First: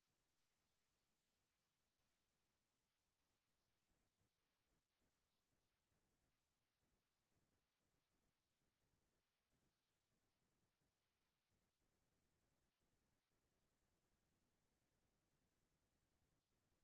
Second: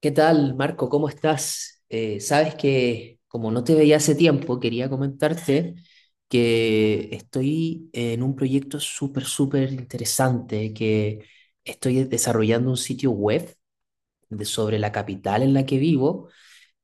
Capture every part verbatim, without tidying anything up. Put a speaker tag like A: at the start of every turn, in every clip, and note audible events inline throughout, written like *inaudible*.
A: ¿Qué tal, Marco? ¿Cómo estás? Eh, sabes que como no te veía hace tiempo, quería comentarte que estoy en un proyecto súper, súper interesante, que estoy desarrollando un sitio web de- sobre la capital en la que vivo,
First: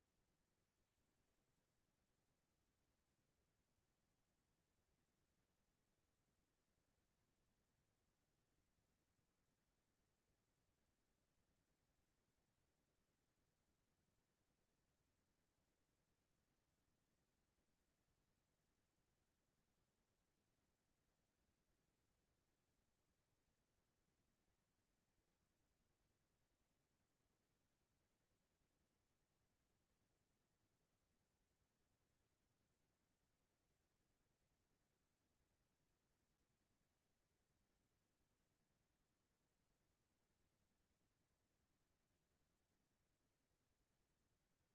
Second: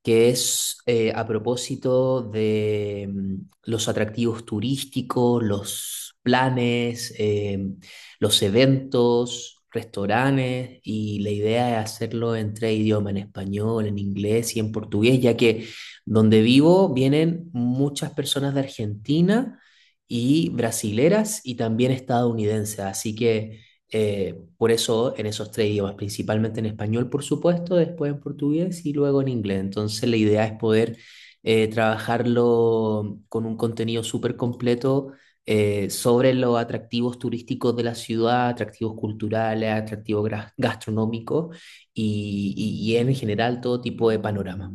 A: que es eh, a propósito de mm, los atractivos turísticos, los planes, eh, los eventos, restaurantes, y la idea es hacerlo en tres idiomas, en español, en inglés y en portugués, ya que donde vivo vienen muchas personas de Argentina y brasileras y también estadounidenses, así que... Eh, por eso en esos tres idiomas, principalmente en español, por supuesto, después en portugués y luego en inglés. Entonces la idea es poder eh, trabajarlo con un contenido súper completo eh, sobre los atractivos turísticos de la ciudad, atractivos culturales, atractivos gra- gastronómicos y, y- y en general todo tipo de panorama.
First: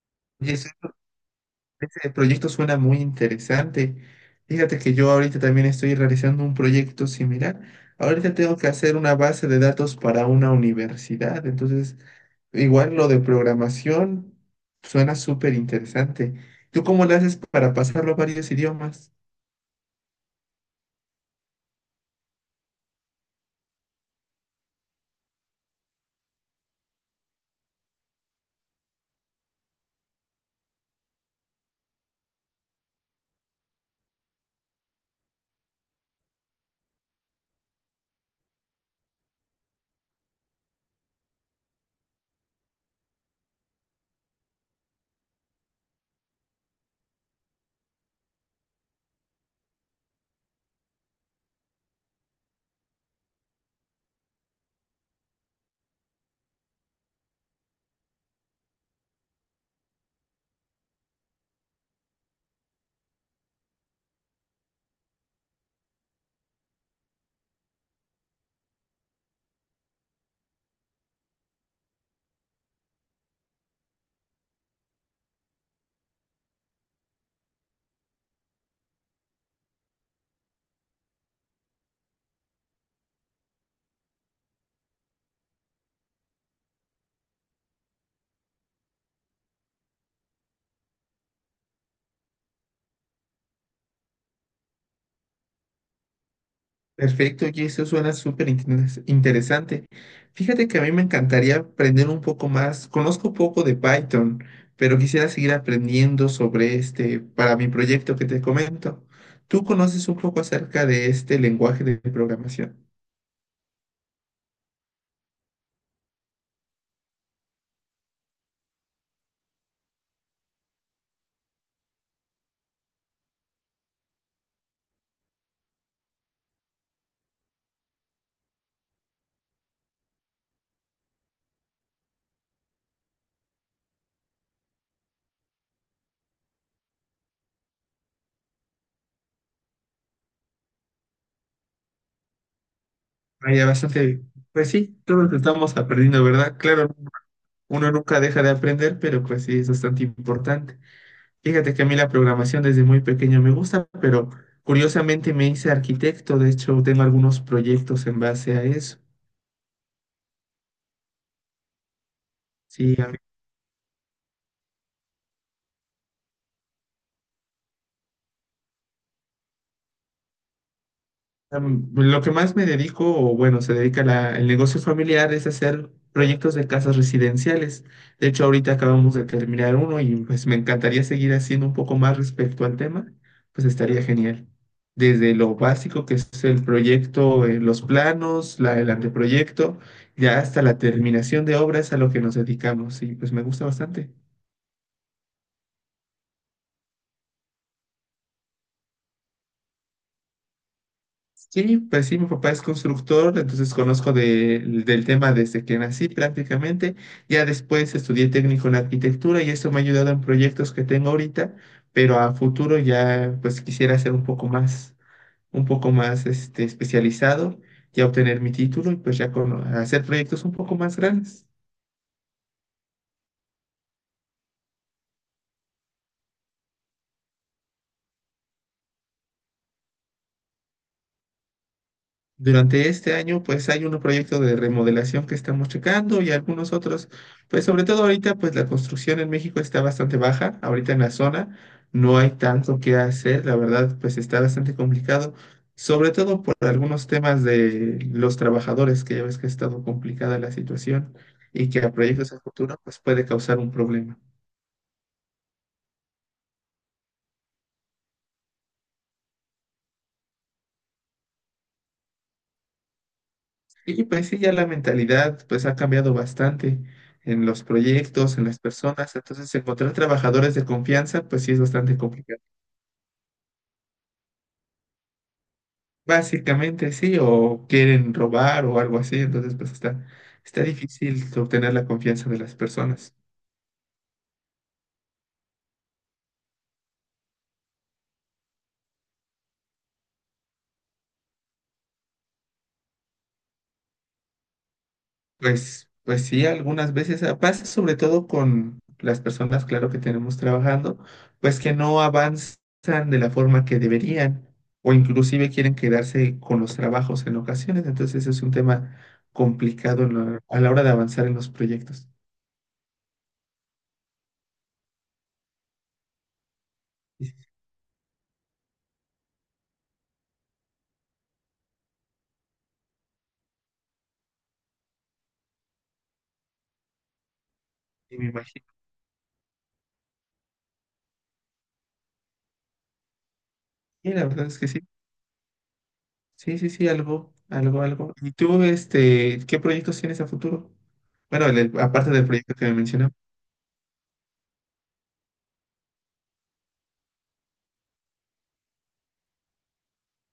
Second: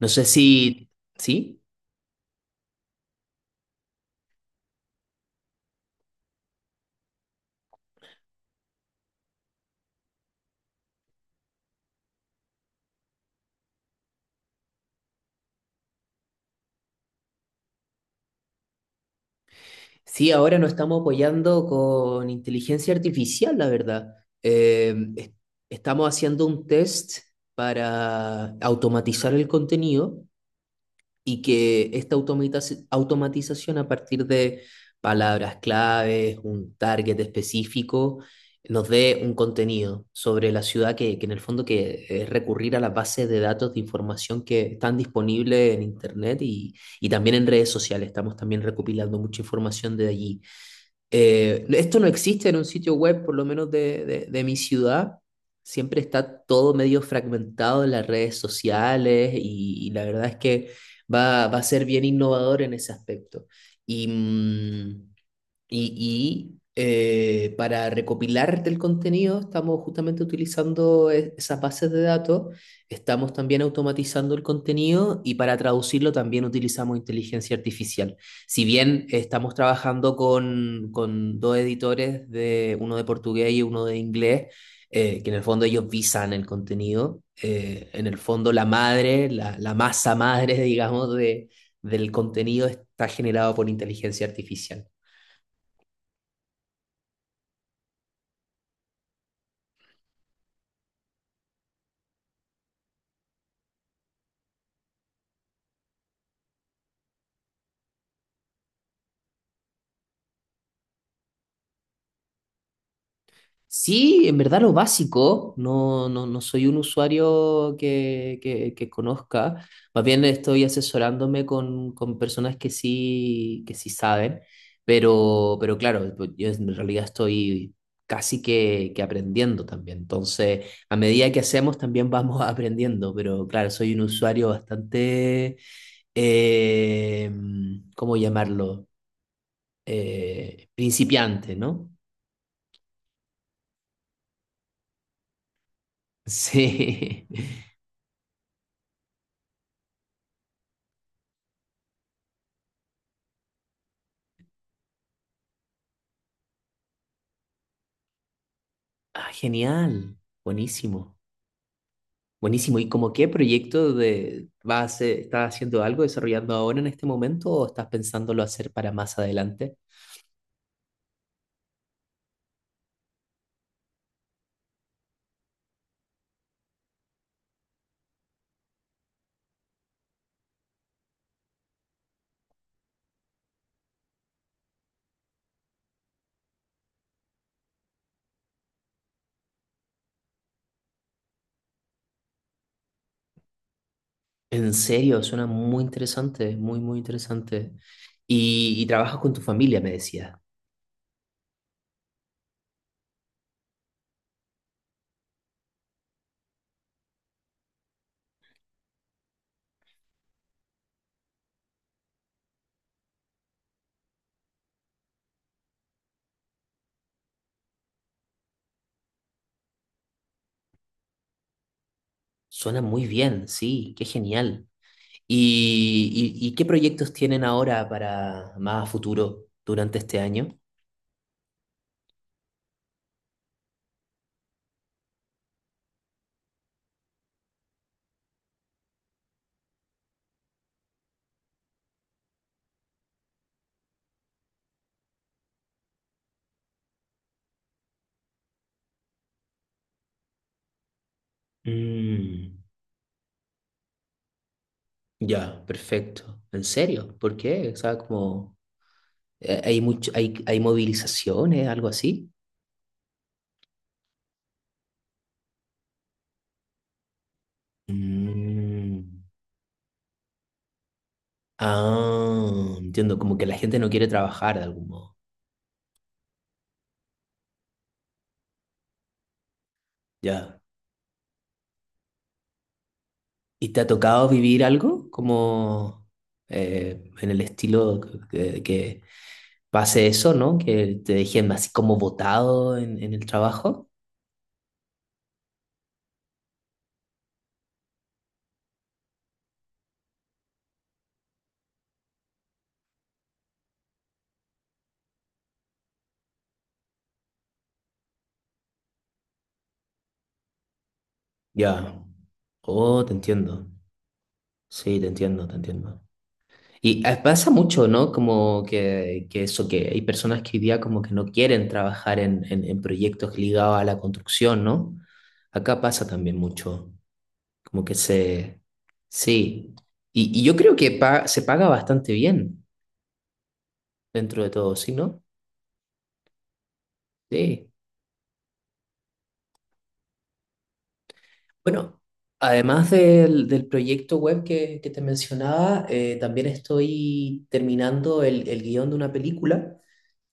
A: No sé
B: Oye, ese,
A: si... ¿Sí?
B: ese proyecto suena muy interesante. Fíjate que yo ahorita también estoy realizando un proyecto similar. Ahorita tengo que hacer una base de datos para una universidad. Entonces, igual lo de programación suena súper interesante. ¿Tú cómo lo haces para pasarlo a varios idiomas?
A: Sí, ahora nos estamos apoyando con inteligencia artificial, la verdad. Eh, es- Estamos haciendo un test para automatizar el contenido, y que esta automatiz- automatización, a partir de palabras claves, un target específico, nos dé un contenido sobre la ciudad, que, que en el fondo que es recurrir a las bases de datos de información que están disponibles en Internet y, y también en redes sociales. Estamos también recopilando mucha información de allí. Eh, esto no existe en un sitio web, por lo menos de, de- de mi ciudad. Siempre está todo medio fragmentado en las redes sociales y, y la verdad es que va, va a ser bien innovador en ese aspecto. Y, mm, y, y, eh, para recopilar del contenido estamos justamente utilizando e- esas bases de datos, estamos también automatizando el contenido y para traducirlo también utilizamos inteligencia artificial. Si bien estamos trabajando con, con dos editores, de uno de portugués y uno de inglés, eh, que en el fondo ellos visan el contenido, eh, en el fondo la madre, la, la masa madre, *laughs* digamos, de, del contenido está generado por inteligencia artificial.
B: Perfecto, y eso suena súper interes- interesante. Fíjate que a mí me encantaría aprender un poco más. Conozco poco de Python, pero quisiera seguir aprendiendo sobre este para mi proyecto que te comento. ¿Tú conoces un poco acerca de este lenguaje de programación?
A: Sí, en verdad lo básico, no, no, no soy un usuario que, que, que conozca, más bien estoy asesorándome con, con personas que sí, que sí saben, pero, pero claro, pues yo en realidad estoy casi que, que aprendiendo también, entonces a medida que hacemos también vamos *laughs* aprendiendo, pero claro, soy un usuario bastante, eh, ¿cómo llamarlo? Eh, principiante, ¿no?
B: Vaya, bastante. Pues sí, todos estamos aprendiendo,
A: *laughs*
B: ¿verdad? Claro,
A: Sí.
B: uno nunca deja de aprender, pero pues sí, es bastante importante. Fíjate que a mí la programación desde muy pequeño me gusta, pero curiosamente me hice arquitecto, de hecho tengo algunos proyectos en base a eso.
A: Ah, genial, buenísimo, buenísimo. ¿Y
B: Sí,
A: como qué proyecto de vas a hacer- estás haciendo algo desarrollando ahora en este momento, o estás pensándolo hacer para más adelante?
B: Em, lo que más me dedico, o bueno, se dedica la- el negocio familiar, es hacer proyectos de casas residenciales. De hecho, ahorita acabamos de terminar uno y pues me encantaría seguir haciendo un poco más respecto al tema, pues estaría genial. Desde lo básico que es el proyecto, eh, los planos, la, el anteproyecto, ya hasta la terminación de obras a lo que nos dedicamos y pues me gusta bastante.
A: En serio, suena muy interesante, muy, muy interesante. Y, y trabajas con tu familia, me decía.
B: Sí, pues sí, mi papá es constructor, entonces conozco de- del tema desde que nací prácticamente. Ya después estudié técnico en arquitectura y eso me ha ayudado en proyectos que tengo ahorita, pero a futuro ya pues quisiera ser un poco más, un poco más este, especializado, ya obtener mi título y pues ya con, hacer proyectos un poco más grandes.
A: Suena muy bien, sí, qué genial. ¿Y, y- y qué proyectos tienen ahora para más a futuro durante este año?
B: Durante este año, pues hay unos proyectos de remodelación que estamos checando y algunos otros, pues sobre todo ahorita, pues la construcción en México está bastante baja, ahorita en la zona no hay tanto que hacer, la verdad, pues está bastante complicado, sobre todo por algunos temas de los trabajadores, que ya ves que ha estado complicada la situación y que a proyectos a
A: Mm,
B: futuro, pues puede causar un problema.
A: ya, perfecto. ¿En serio? ¿Por qué? O sea, como... Eh, ¿Hay mucho, hay, hay movilizaciones, algo así?
B: Y pues sí, ya la mentalidad pues ha cambiado bastante en los proyectos, en las personas,
A: Mm.
B: entonces encontrar trabajadores de confianza pues sí es bastante complicado.
A: Ah, entiendo, como que la gente no quiere trabajar de algún modo.
B: Básicamente sí, o quieren robar o algo así, entonces pues está,
A: Ya.
B: está difícil obtener la confianza de las personas.
A: ¿Y te ha tocado vivir algo como eh, en el estilo que, que pase eso, ¿no? Que te dejen así como botado en, en el trabajo.
B: Pues, pues sí, algunas veces ah, pasa sobre todo con las personas, claro, que tenemos trabajando, pues que no avanzan de la forma que deberían o inclusive quieren quedarse con los trabajos en ocasiones. Entonces es un tema complicado en la- a la hora de avanzar en los
A: Ya.
B: proyectos.
A: Oh, te entiendo. Sí, te entiendo, te entiendo. Y eh,
B: Y,
A: pasa mucho, ¿no? Como que, que eso, que hay personas que hoy día como que no quieren trabajar en, en, en proyectos ligados a la construcción, ¿no? Acá pasa también mucho, como que
B: y me
A: se...
B: imagino.
A: Sí, y, y yo creo que pa- se paga bastante bien
B: Y la
A: dentro
B: verdad
A: de
B: es que
A: todo,
B: sí.
A: ¿sí, no?
B: Sí, sí, sí, algo,
A: Sí.
B: algo, algo. ¿Y tú, este, qué proyectos tienes a futuro? Bueno, el- el-
A: Bueno,
B: aparte del proyecto que me
A: además
B: mencionabas.
A: del, del proyecto web que, que te mencionaba, eh, también estoy terminando el, el guión de una película,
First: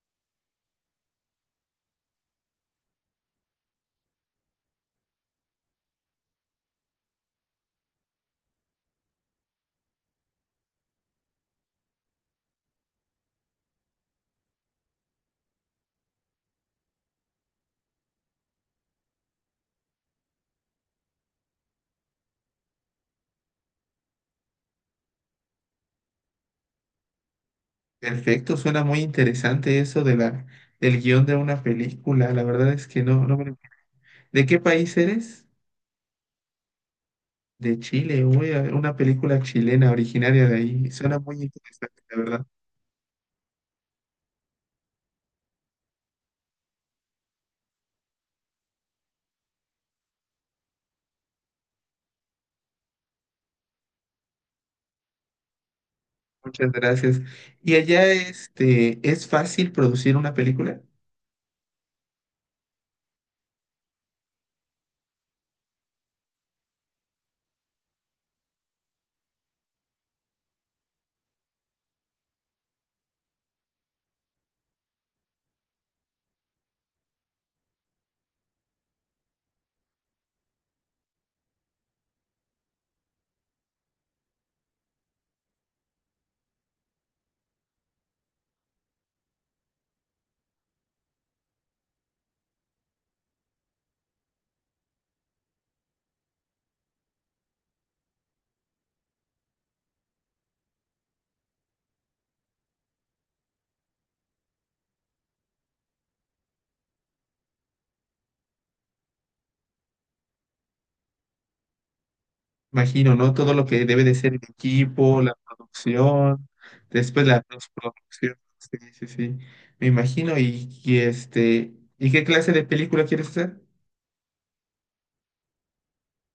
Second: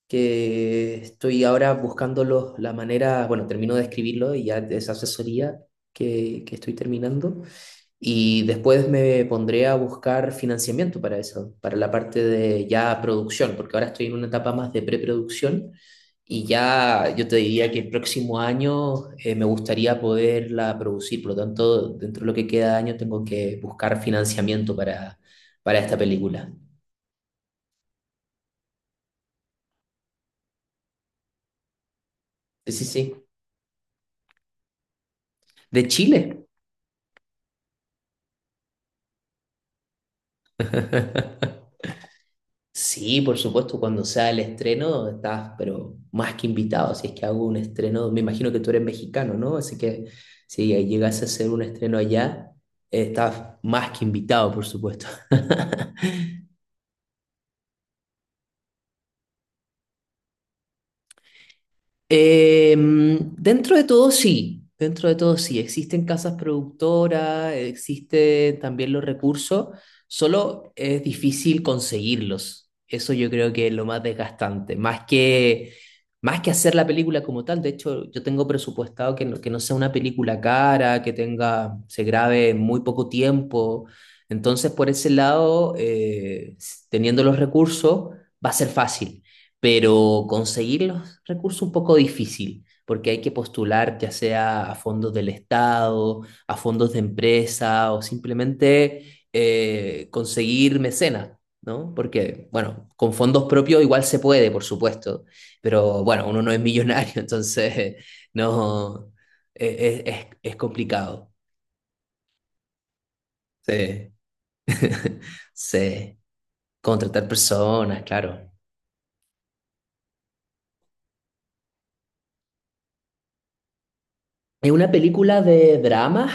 A: que estoy ahora buscando los- la manera. Bueno, termino de escribirlo y ya esa asesoría que, que estoy terminando. Y después me pondré a buscar financiamiento para eso, para la parte de ya producción, porque ahora estoy en una etapa más de preproducción, y ya yo te diría que el próximo año eh, me gustaría poderla producir. Por lo tanto, dentro de lo que queda de año tengo que buscar financiamiento para, para esta película.
B: Perfecto, suena muy interesante eso de la, del guión de una película. La
A: Sí,
B: verdad
A: sí,
B: es que
A: sí.
B: no, no me- ¿De qué país eres?
A: De Chile.
B: De Chile, uy, a ver, una película chilena originaria de ahí. Suena muy
A: *laughs*
B: interesante, la verdad.
A: Sí, por supuesto, cuando sea el estreno estás, pero más que invitado, si es que hago un estreno. Me imagino que tú eres mexicano, ¿no? Así que si llegase a hacer un estreno allá, eh, estás más que invitado, por supuesto. *laughs*
B: Muchas gracias. ¿Y allá este, es fácil producir una película?
A: Eh, dentro de todo sí, dentro de todo sí, existen casas productoras, existen también los recursos, solo es difícil conseguirlos. Eso yo creo que es lo más desgastante, más que, más que hacer la película como tal. De hecho, yo tengo presupuestado que no, que no sea una película cara, que tenga, se grabe en muy poco tiempo. Entonces, por ese lado, eh, teniendo los recursos, va a ser fácil, pero conseguir los recursos un poco difícil, porque hay que postular ya sea a fondos del Estado, a fondos de empresa, o simplemente eh, conseguir mecenas, ¿no? Porque, bueno, con fondos propios igual se puede, por supuesto, pero bueno, uno no es millonario, *laughs* entonces no, eh, es, es, es complicado.
B: Imagino, ¿no? Todo lo que debe
A: Sí,
B: de ser el
A: *laughs*
B: equipo, la
A: sí,
B: producción, después
A: contratar
B: la
A: personas,
B: postproducción.
A: claro.
B: Sí, sí, sí. Me imagino. Y, y este, ¿y qué clase de película quieres hacer?
A: Es una película de drama.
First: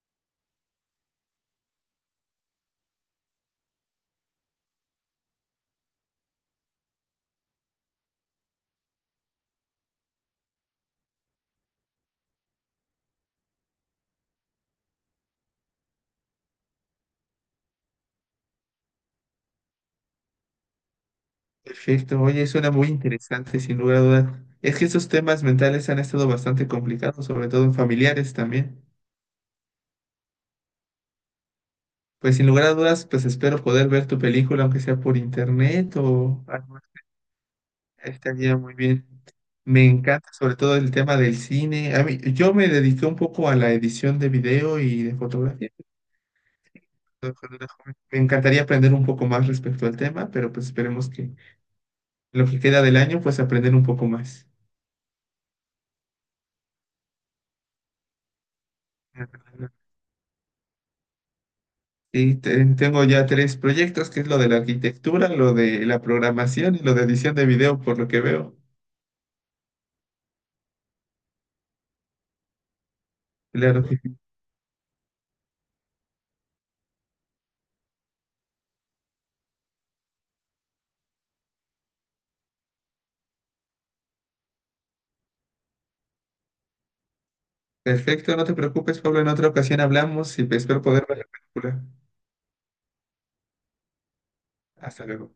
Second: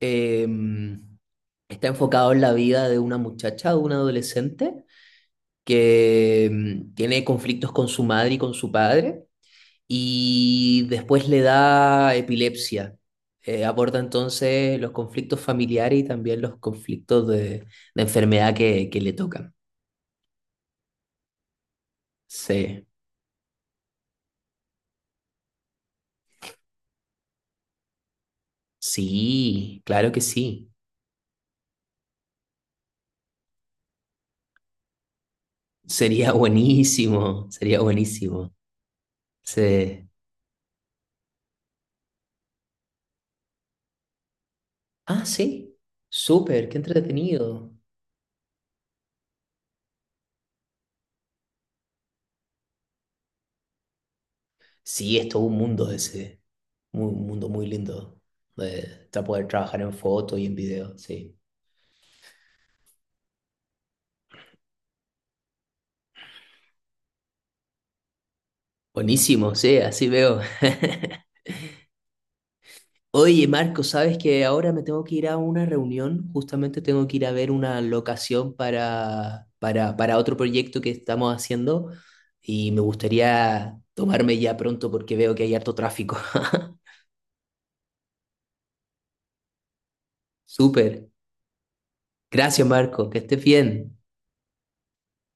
A: em, Está enfocado en la vida de una muchacha, de una adolescente, que mm, tiene conflictos con su madre y con su padre, y después le da epilepsia. Eh, aborda entonces los conflictos familiares y también los conflictos de, de enfermedad que, que le tocan.
B: Perfecto, oye, suena
A: Sí,
B: muy interesante, sin lugar a dudas. Es que estos temas mentales han estado bastante complicados, sobre todo en familiares también.
A: sí, claro que sí.
B: Pues sin lugar a dudas, pues espero poder ver tu película, aunque sea por internet
A: Sería *laughs*
B: o algo así.
A: buenísimo, sería buenísimo.
B: Estaría muy bien. Me
A: Sí.
B: encanta sobre todo el tema del cine. A mí, yo me dediqué un poco a la edición de video y de
A: Ah,
B: fotografía.
A: sí, súper, qué
B: cuando cuando era
A: entretenido.
B: joven. Me encantaría aprender un poco más respecto al tema, pero pues esperemos que en lo que queda del año, pues aprender un poco más.
A: Sí, es todo un mundo ese. Mu- Un mundo muy lindo de para poder trabajar en foto y en video, sí.
B: Y te- tengo ya tres proyectos, que es lo de la arquitectura, lo de la programación y lo de edición de video, por lo que veo.
A: Buenísimo, sí, así veo. *laughs* Oye, Marco,
B: Claro que
A: sabes
B: sí.
A: que ahora me tengo que ir a una reunión, justamente tengo que ir a ver una locación para, para, para otro proyecto que estamos haciendo, y me gustaría tomarme ya pronto porque veo que hay harto tráfico. *laughs*
B: Perfecto, no te preocupes, Pablo. En otra ocasión hablamos y espero poder
A: Súper.
B: ver la película.
A: Gracias, Marco, que estés bien.
B: Hasta luego.